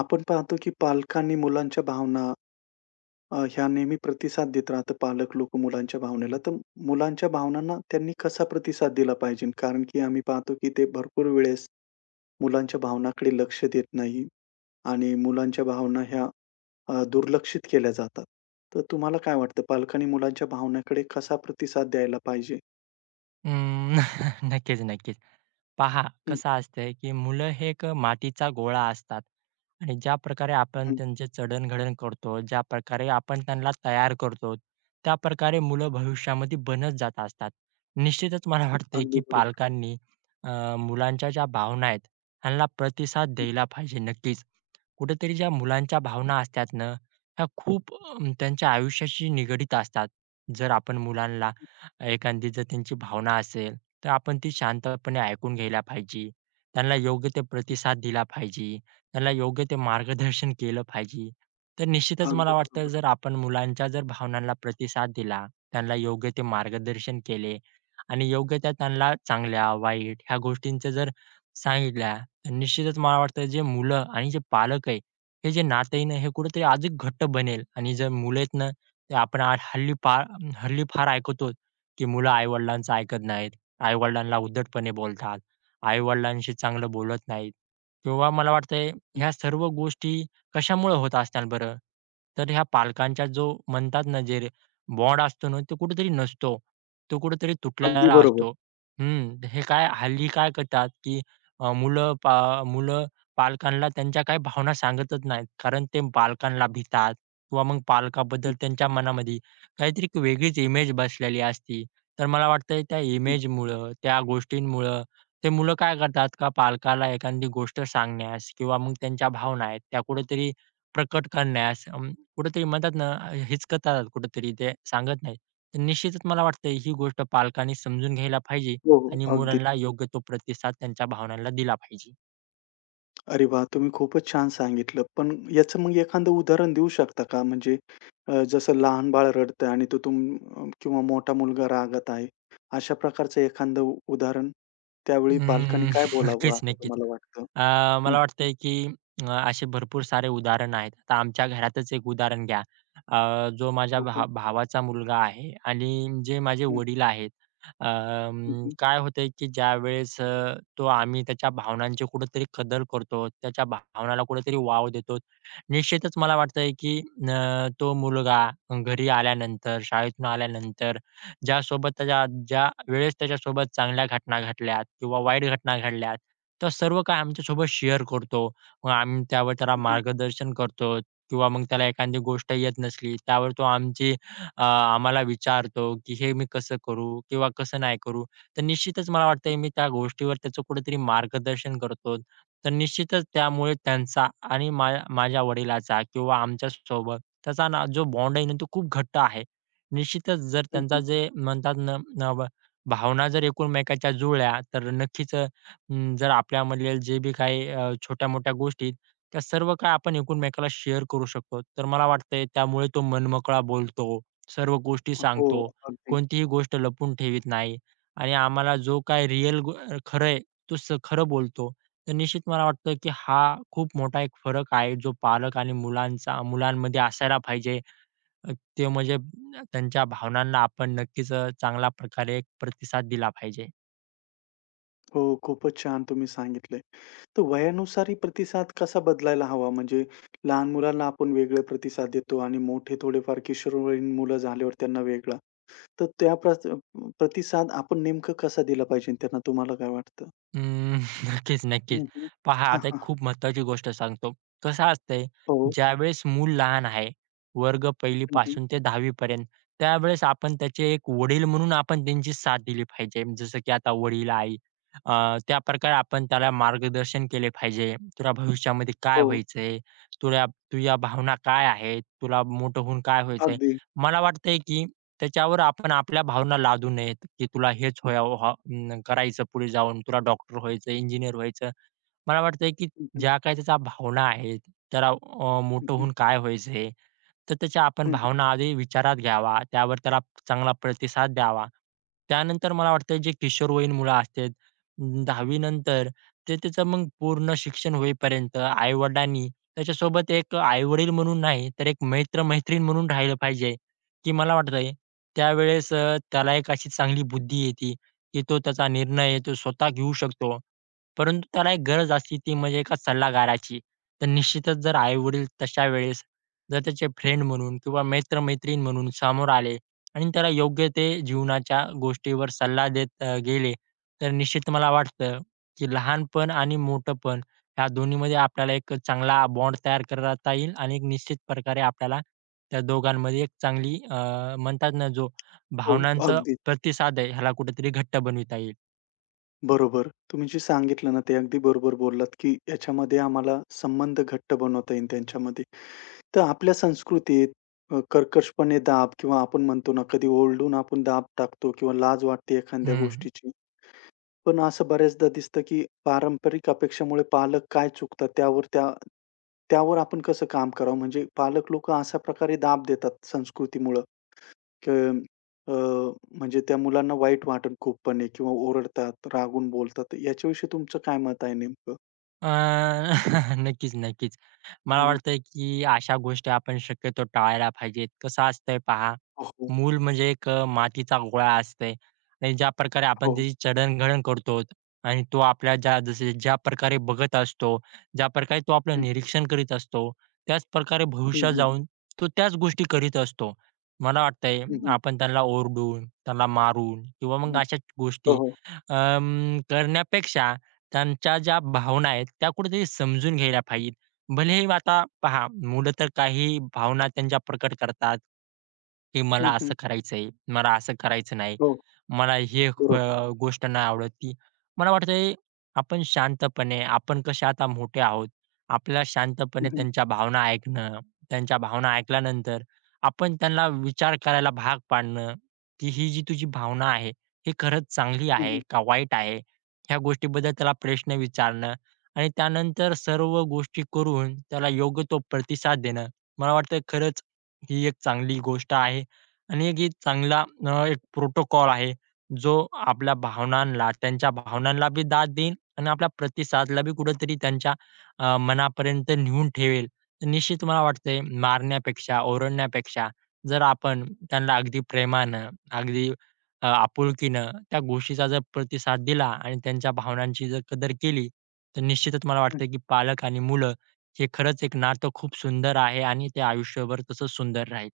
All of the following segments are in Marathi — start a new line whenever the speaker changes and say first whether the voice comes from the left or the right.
left: आपण पाहतो की पालकांनी मुलांच्या भावना ह्या नेहमी प्रतिसाद देत राहतं पालक लोक मुलांच्या भावनेला. तर मुलांच्या भावनांना त्यांनी कसा प्रतिसाद दिला पाहिजे? कारण की आम्ही पाहतो की ते भरपूर वेळेस मुलांच्या भावनाकडे लक्ष देत नाही आणि मुलांच्या भावना ह्या दुर्लक्षित केल्या जातात. तर तुम्हाला काय वाटतं पालकांनी मुलांच्या भावनाकडे कसा प्रतिसाद द्यायला पाहिजे?
right: अं, नक्कीच, नक्कीच. पहा
left: हं,
right: कसं असतंय, की मुलं हे एक मातीचा गोळा असतात आणि ज्याप्रकारे आपण
left: हं.
right: त्यांचे जडण-घडण करतो, ज्याप्रकारे आपण त्यांना तयार करतो, त्याप्रकारे मुलं भविष्यामध्ये बनत जात असतात. निश्चितच मला वाटतंय,
left: अगदी
right: की
left: बरोबर.
right: पालकांनी मुलांच्या ज्या भावना आहेत, ह्यांना प्रतिसाद
left: हं,
right: द्यायला पाहिजे नक्कीच. कुठेतरी ज्या मुलांच्या भावना असतात ना, ह्या खूप त्यांच्या आयुष्याशी निगडीत असतात. जर आपण मुलांना
left: हं,
right: एखादी जर त्यांची भावना असेल, तर आपण ती शांतपणे ऐकून घ्यायला पाहिजे. त्यांना योग्य ते
left: हं.
right: प्रतिसाद दिला पाहिजे. त्यांना योग्य ते मार्गदर्शन केलं पाहिजे. तर निश्चितच
left: अगदी
right: मला वाटतं
left: बरोबर.
right: जर आपण मुलांच्या जर भावनांना प्रतिसाद दिला, त्यांना योग्य ते मार्गदर्शन केले आणि योग्य त्या त्यांना चांगल्या, वाईट ह्या गोष्टींचं जर सांगितल्या निश्चितच मला वाटतं जे मुलं आणि जे पालक आहे, हे जे नातं आहे ना, हे कुठेतरी अधिक घट्ट बनेल आणि जर मुलं आहेत ना, ते आपण आ हल्ली फार हल्ली फार ऐकतो, की मुलं आई-वडिलांचं ऐकत नाहीत. आई-वडिलांना उद्धटपणे बोलतात. आई-वडिलांशी चांगलं बोलत नाहीत किंवा मला वाटतंय
left: हं.
right: ह्या सर्व गोष्टी कशामुळे होत असणार बरं? तर ह्या पालकांच्या जो म्हणतात ना, जे बॉन्ड असतो ना, तो कुठेतरी नसतो. तो कुठेतरी
left: अगदी
right: तुटलेला
left: बरोबर.
right: असतो. हं, हे काय हल्ली काय करतात, की अ, मुलं पा मुलं पालकांना त्यांच्या काही भावना सांगतच नाहीत. कारण ते पालकांना भितात किंवा मग
left: हं,
right: पालकाबद्दल त्यांच्या मनामध्ये काहीतरी एक वेगळीच इमेज बसलेली असती. तर मला वाटतंय त्या
left: हं.
right: इमेजमुळं, त्या गोष्टींमुळं ते मुलं काय करतात का पालकाला एखादी गोष्ट सांगण्यास किंवा मग त्यांच्या भावना आहेत त्या कुठेतरी प्रकट करण्यास कुठेतरी म्हणतात ना हिचकतात कुठेतरी ते सांगत नाहीत. तर निश्चितच मला वाटतंय ही गोष्ट पालकांनी समजून घ्यायला पाहिजे.
left: हो, हो.
right: आणि
left: अगदी.
right: मुलांना योग्य तो प्रतिसाद त्यांच्या भावनांना दिला पाहिजे.
left: अरे वाह! तुम्ही खूपच छान सांगितलं. पण याचं मग एखादं उदाहरण देऊ शकता का? म्हणजे जसं लहान बाळ रडतंय आणि तो तुम किंवा मोठा मुलगा रागात आहे. अशा प्रकारचं एखादं उदाहरण?
right: अं,
left: त्यावेळी पालकांनी काय बोलावं
right: नक्कीच,
left: असं
right: नक्कीच.
left: तुम्हाला वाटतं?
right: अ,
left: हं.
right: मला वाटतंय की असे भरपूर सारे उदाहरण आहेत. आता आमच्या घरातच एक उदाहरण घ्या. अ, जो माझ्या
left: हो, हो.
right: भावाचा मुलगा आहे आणि जे माझे वडील आहेत.
left: हं, हं.
right: काय होतंय की ज्यावेळेस तो आम्ही त्याच्या भावनांची कुठेतरी कदर करतो, त्याच्या भावनाला कुठेतरी वाव देतो. निश्चितच मला वाटतंय की तो मुलगा घरी आल्यानंतर, शाळेतून आल्यानंतर ज्यासोबत त्याच्या ज्या वेळेस त्याच्यासोबत चांगल्या घटना घडल्यात किंवा वाईट घटना घडल्यात, तर सर्व काही आमच्यासोबत शेअर करतो. मग आम्ही त्यावर त्याला
left: हं, हं.
right: मार्गदर्शन करतो किंवा मग त्याला एखादी गोष्ट येत नसली, त्यावर तो आम्हाला विचारतो, की "हे मी कसं करू किंवा कसं नाही करू?" तर निश्चितच मला वाटतंय मी त्या गोष्टीवर त्याचं कुठेतरी मार्गदर्शन करतो. तर निश्चितच त्यामुळे त्यांचा आणि माझ्या वडिलाचा किंवा आमच्यासोबत त्याचा ना जो बॉन्ड आहे ना, तो खूप घट्ट आहे. निश्चितच जर
left: हं,
right: त्यांचा
left: हं.
right: जे म्हणतात ना ना ब भावना जर एकमेकांच्या जुळल्या तर नक्कीच जर आपल्यामधले जे बी काही छोट्या-मोठ्या गोष्टी आहेत, त्या सर्व काही आपण एकमेकाला शेअर करू शकतो. तर मला वाटतंय त्यामुळे तो मनमोकळा बोलतो, सर्व गोष्टी
left: हो,
right: सांगतो,
left: अगदी.
right: कोणतीही गोष्ट लपवून ठेवीत नाही आणि आम्हाला जो काही रिअल गो तो खरं बोलतो. तर निश्चित मला वाटतं, की हा खूप मोठा एक फरक आहे, जो पालक आणि मुलांचा मुलांमध्ये असायला पाहिजे. अ, ते म्हणजे त्यांच्या भावनांना आपण नक्कीच चांगल्या प्रकारे एक प्रतिसाद दिला पाहिजे.
left: हो, खूपच छान तुम्ही सांगितलंय. तर वयानुसारही प्रतिसाद कसा बदलायला हवा? म्हणजे लहान मुलांना आपण वेगळे प्रतिसाद देतो आणि मोठे थोडेफार किशोरवयीन मुलं झाल्यावर त्यांना वेगळा. तर त्या प्रत प्रतिसाद आपण नेमकं कसा दिला पाहिजे त्यांना तुम्हाला काय वाटतं?
right: अं, नक्कीच, नक्कीच.
left: हं, हं.
right: पहा
left: हां,
right: आता एक
left: हां.
right: खूप महत्त्वाची गोष्ट सांगतो. कसं असतंय,
left: हो.
right: ज्यावेळेस मूल लहान आहे, वर्ग 1ली
left: हं, हं.
right: पासून ते 10वी पर्यंत, त्यावेळेस आपण त्याचे एक वडील म्हणून आपण त्यांची साथ दिली पाहिजे. जसं की आता वडील-आई अ, त्याप्रकारे आपण त्याला मार्गदर्शन केले पाहिजे. तुला भविष्यामध्ये काय
left: हो.
right: व्हायचंय? तुला तुझ्या भावना काय आहेत? तुला मोठं होऊन काय व्हायचंय?
left: अगदी.
right: मला वाटतंय की त्याच्यावर आपण आपल्या भावना लादू नयेत, की तुला हेच करायचं पुढे जाऊन, तुला डॉक्टर व्हायचं, इंजिनिअर व्हायचं. मला वाटतंय की
left: हं, हं.
right: ज्या काही त्याच्या भावना आहेत, त्याला
left: हं,
right: मोठं
left: हं.
right: होऊन काय व्हायचंय, तर त्याच्या आपण
left: हं, हं.
right: भावना आधी विचारात घ्यावा, त्यावर त्याला चांगला प्रतिसाद द्यावा. त्यानंतर मला वाटतं जे किशोरवयीन मुलं असतात, 10वी नंतर ते त्याचं मग पूर्ण शिक्षण होईपर्यंत आई-वडिलांनी त्याच्यासोबत एक आई-वडील म्हणून नाही, तर एक मित्र-मैत्रीण म्हणून राहिलं पाहिजे, की मला वाटतंय त्यावेळेस त्याला एक अशी चांगली बुद्धी येते, की तो त्याचा निर्णय तो स्वतः घेऊ शकतो. परंतु त्याला एक गरज असते ती म्हणजे एका सल्लागाराची. तर निश्चितच जर आई-वडील तशा वेळेस जर त्याचे फ्रेंड म्हणून किंवा मित्र-मैत्रीण म्हणून समोर आले आणि त्याला योग्य ते जीवनाच्या गोष्टीवर सल्ला देत गेले, तर निश्चित मला वाटतं, की लहानपण आणि मोठेपण ह्या दोन्हीमध्ये आपल्याला एक चांगला बॉन्ड तयार करता येईल आणि एक निश्चित प्रकारे आपल्याला त्या दोघांमध्ये एक चांगली म्हणतात ना, जो
left: हो.
right: भावनांचा
left: अगदी.
right: प्रतिसाद आहे, ह्याला कुठेतरी घट्ट बनविता येईल.
left: बरोबर. तुम्ही जे सांगितलं ना ते अगदी बरोबर बोललात, की याच्यामध्ये आम्हाला संबंध घट्ट बनवता येईल त्यांच्यामध्ये. तर आपल्या संस्कृतीत कर्कशपणे दाब किंवा आपण म्हणतो ना कधी ओरडून आपण दाब टाकतो किंवा लाज वाटते एखाद्या
right: हं.
left: गोष्टीची. पण असं बऱ्याचदा दिसतं, की पारंपरिक अपेक्षेमुळे पालक काय चुकतात त्यावर आपण कसं काम करावं? म्हणजे पालक लोकं अशा प्रकारे दाब देतात संस्कृतीमुळं, की अ, म्हणजे त्या मुलांना वाईट वाटेल खूपपणे किंवा ओरडतात, रागून बोलतात. याच्याविषयी तुमचं काय मत आहे नेमकं?
right: अ, नक्कीच, नक्कीच. मला
left: हं.
right: वाटतं, की अशा गोष्टी आपण शक्यतो टाळायला पाहिजेत. कसं असतंय पहा
left: हो,
right: मूल म्हणजे एक मातीचा गोळा असते आणि ज्या प्रकारे आपण
left: हो.
right: त्याची जडणघडण करतो आणि तो आपल्या ज्या जसे ज्या प्रकारे बघत असतो, ज्या प्रकारे तो आपलं निरीक्षण करीत असतो, त्याच प्रकारे
left: हं,
right: भविष्यात
left: हं.
right: जाऊन तो त्याच गोष्टी करीत असतो. मला वाटतंय
left: हं, हं.
right: आपण त्यांना ओरडून, त्यांना मारून किंवा
left: हं,
right: मग
left: हं.
right: अशा
left: हो,
right: गोष्टी
left: हो.
right: करण्यापेक्षा त्यांच्या ज्या भावना आहेत त्या कुठेतरी समजून घ्यायला पाहिजे. भलेही आता पहा, मुलं तर काही भावना त्यांच्या प्रकट करतात, की मला
left: हं, हं.
right: असं करायचंय, मला असं करायचं नाही,
left: हो.
right: मला हे
left: बरोबर.
right: गोष्ट नाही आवडत ती. मला वाटतंय आपण शांतपणे आपण कसे आता मोठे आहोत, आपल्याला
left: हं,
right: शांतपणे
left: हं.
right: त्यांच्या भावना ऐकणं, त्यांच्या भावना ऐकल्यानंतर आपण त्यांना विचार करायला भाग पाडणं, की ही जी तुझी भावना आहे, ही खरंच चांगली
left: हं,
right: आहे
left: हं.
right: का वाईट आहे? ह्या गोष्टीबद्दल त्याला प्रश्न विचारणं आणि त्यानंतर सर्व गोष्टी करून त्याला योग्य तो प्रतिसाद देणं, मला वाटतं खरंच ही एक चांगली गोष्ट आहे आणि एक ही चांगला एक प्रोटोकॉल आहे, जो आपल्या भावनांना, त्यांच्या भावनांना बी दाद देईल आणि आपला प्रतिसादला बी कुठेतरी त्यांच्या मनापर्यंत नेऊन ठेवेल. तर निश्चित मला वाटतंय मारण्यापेक्षा, ओरडण्यापेक्षा जर आपण त्यांना अगदी प्रेमानं, अगदी आपुलकीनं त्या गोष्टीचा जर प्रतिसाद दिला आणि त्यांच्या भावनांची जर कदर केली, तर निश्चितच मला वाटतं की पालक आणि मुलं हे खरंच एक नातं खूप सुंदर आहे आणि ते आयुष्यभर तसंच सुंदर राहील.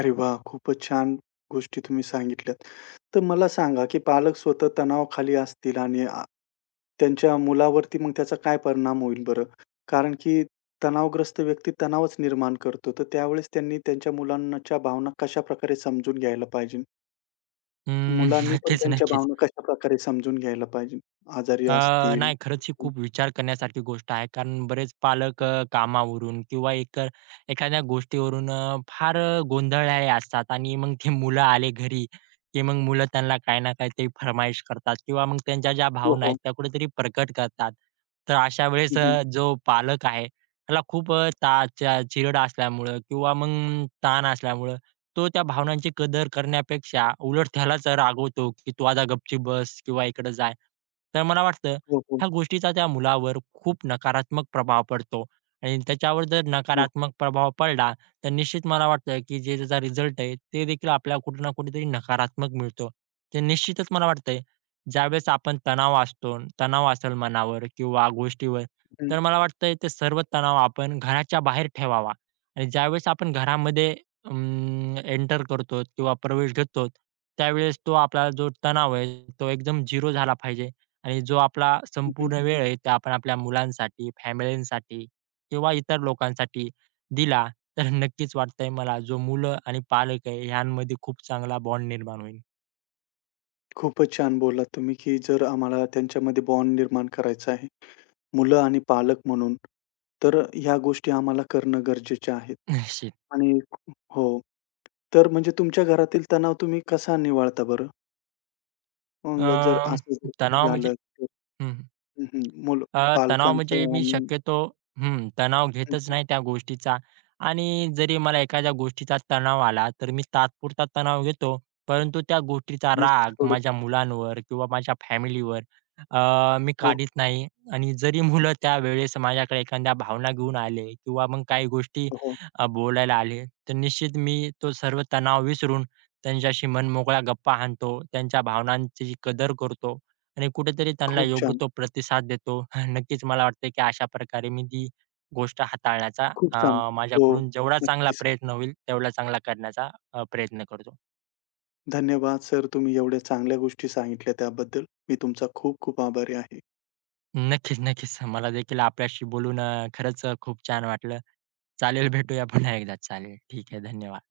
left: अरे वा, खूपच छान गोष्टी तुम्ही सांगितल्यात. तर मला सांगा, की पालक स्वतः तणावाखाली असतील आणि त्यांच्या मुलावरती मग त्याचा काय परिणाम होईल बरं? कारण की तणावग्रस्त व्यक्ती तणावच निर्माण करतो. तर त्यावेळेस त्यांनी त्यांच्या मुलांच्या भावना कशाप्रकारे समजून घ्यायला पाहिजे?
right: अं,
left: मुलांनी पण
right: नक्कीच,
left: त्यांच्या
right: नक्कीच.
left: भावना कशाप्रकारे समजून घ्यायला पाहिजे? आजारी
right: अ,
left: असतील
right: नाही खरंच ही खूप विचार करण्यासारखी गोष्ट आहे. कारण बरेच पालक कामावरून किंवा इतर एखाद्या गोष्टीवरून फार गोंधळलेले असतात आणि मग ते मुलं आले घरी, की मग मुलं त्यांना काही ना काहीतरी फर्माईश करतात किंवा मग त्यांच्या ज्या
left: हो,
right: भावना
left: हो.
right: आहेत त्या कुठेतरी प्रकट करतात. तर अशा वेळेस
left: हं, हं.
right: जो पालक आहे त्याला खूप अ, ता चा चिरड असल्यामुळं किंवा मग ताण असल्यामुळं तो त्या भावनांची कदर करण्यापेक्षा उलट त्यालाच रागवतो, की "तू आता गपची बस" किंवा "इकडे जा." तर मला वाटतं
left: हो, हो.
right: ह्या गोष्टीचा त्या मुलावर खूप नकारात्मक प्रभाव पडतो आणि त्याच्यावर जर
left: हो.
right: नकारात्मक प्रभाव पडला, तर निश्चित मला वाटतं, की जे त्याचा रिझल्ट आहे, ते देखील आपल्याला कुठे ना कुठेतरी नकारात्मक मिळतो. तर निश्चितच मला वाटतंय, ज्यावेळेस आपण तणाव असतो, तणाव असेल मनावर किंवा गोष्टीवर,
left: हं,
right: तर मला वाटतंय ते सर्व तणाव आपण घराच्या बाहेर ठेवावा आणि ज्यावेळेस आपण घरामध्ये एंटर करतो किंवा प्रवेश घेतो, त्यावेळेस तो आपला जो तणाव आहे तो एकदम झिरो झाला पाहिजे आणि जो आपला
left: हं.
right: संपूर्ण वेळ आहे ते आपण आपल्या मुलांसाठी, फॅमिलींसाठी किंवा इतर लोकांसाठी दिला, तर नक्कीच वाटतंय मला जो मुलं आणि पालक आहे ह्यांमध्ये खूप चांगला बॉन्ड निर्माण होईल.
left: खूपच छान बोललात तुम्ही, की जर आम्हाला त्यांच्यामध्ये बॉन्ड निर्माण करायचा आहे, मुलं आणि पालक म्हणून, तर ह्या गोष्टी आम्हाला करणं गरजेच्या आहेत.
right: निश्चित.
left: आणि हो. तर म्हणजे तुमच्या घरातील तणाव तुम्ही कसा निवाळता बरं?
right: अ,
left: मग जर असं जर काही
right: तणाव म्हणजे
left: झालं तर
right: हं.
left: हं, मुलं
right: तणाव म्हणजे
left: पालकांचं
right: मी
left: आणि
right: शक्यतो हं, तणाव
left: हं,
right: घेतच नाही त्या गोष्टीचा आणि जरी मला एखाद्या गोष्टीचा तणाव आला, तर मी तात्पुरता तणाव घेतो. परंतु त्या गोष्टीचा
left: आणि
right: राग
left: सोडून
right: माझ्या मुलांवर किंवा माझ्या फॅमिलीवर मी
left: हो,
right: काढीत नाही आणि जरी मुलं त्यावेळेस माझ्याकडे एखाद्या भावना घेऊन आले किंवा मग काही गोष्टी
left: हो.
right: बोलायला आले, तर निश्चित मी तो सर्व तणाव विसरून त्यांच्याशी मनमोकळ्या गप्पा हाणतो, त्यांच्या भावनांची कदर करतो. आणि कुठेतरी त्यांना
left: खूप
right: योग्य
left: छान,
right: तो प्रतिसाद देतो. नक्कीच मला वाटतंय की अशा प्रकारे मी ती गोष्ट हाताळण्याचा
left: खूप छान. हो,
right: माझ्याकडून जेवढा चांगला
left: नक्की सर.
right: प्रयत्न होईल, तेवढा चांगला करण्याचा प्रयत्न करतो.
left: धन्यवाद सर, तुम्ही एवढ्या चांगल्या गोष्टी सांगितल्या त्याबद्दल. मी तुमचा खूप खूप आभारी आहे.
right: नक्कीच, नक्कीच. मला देखील आपल्याशी बोलून खरंच खूप छान वाटलं. चालेल भेटूया पुन्हा एकदा. चालेल. ठीक आहे. धन्यवाद.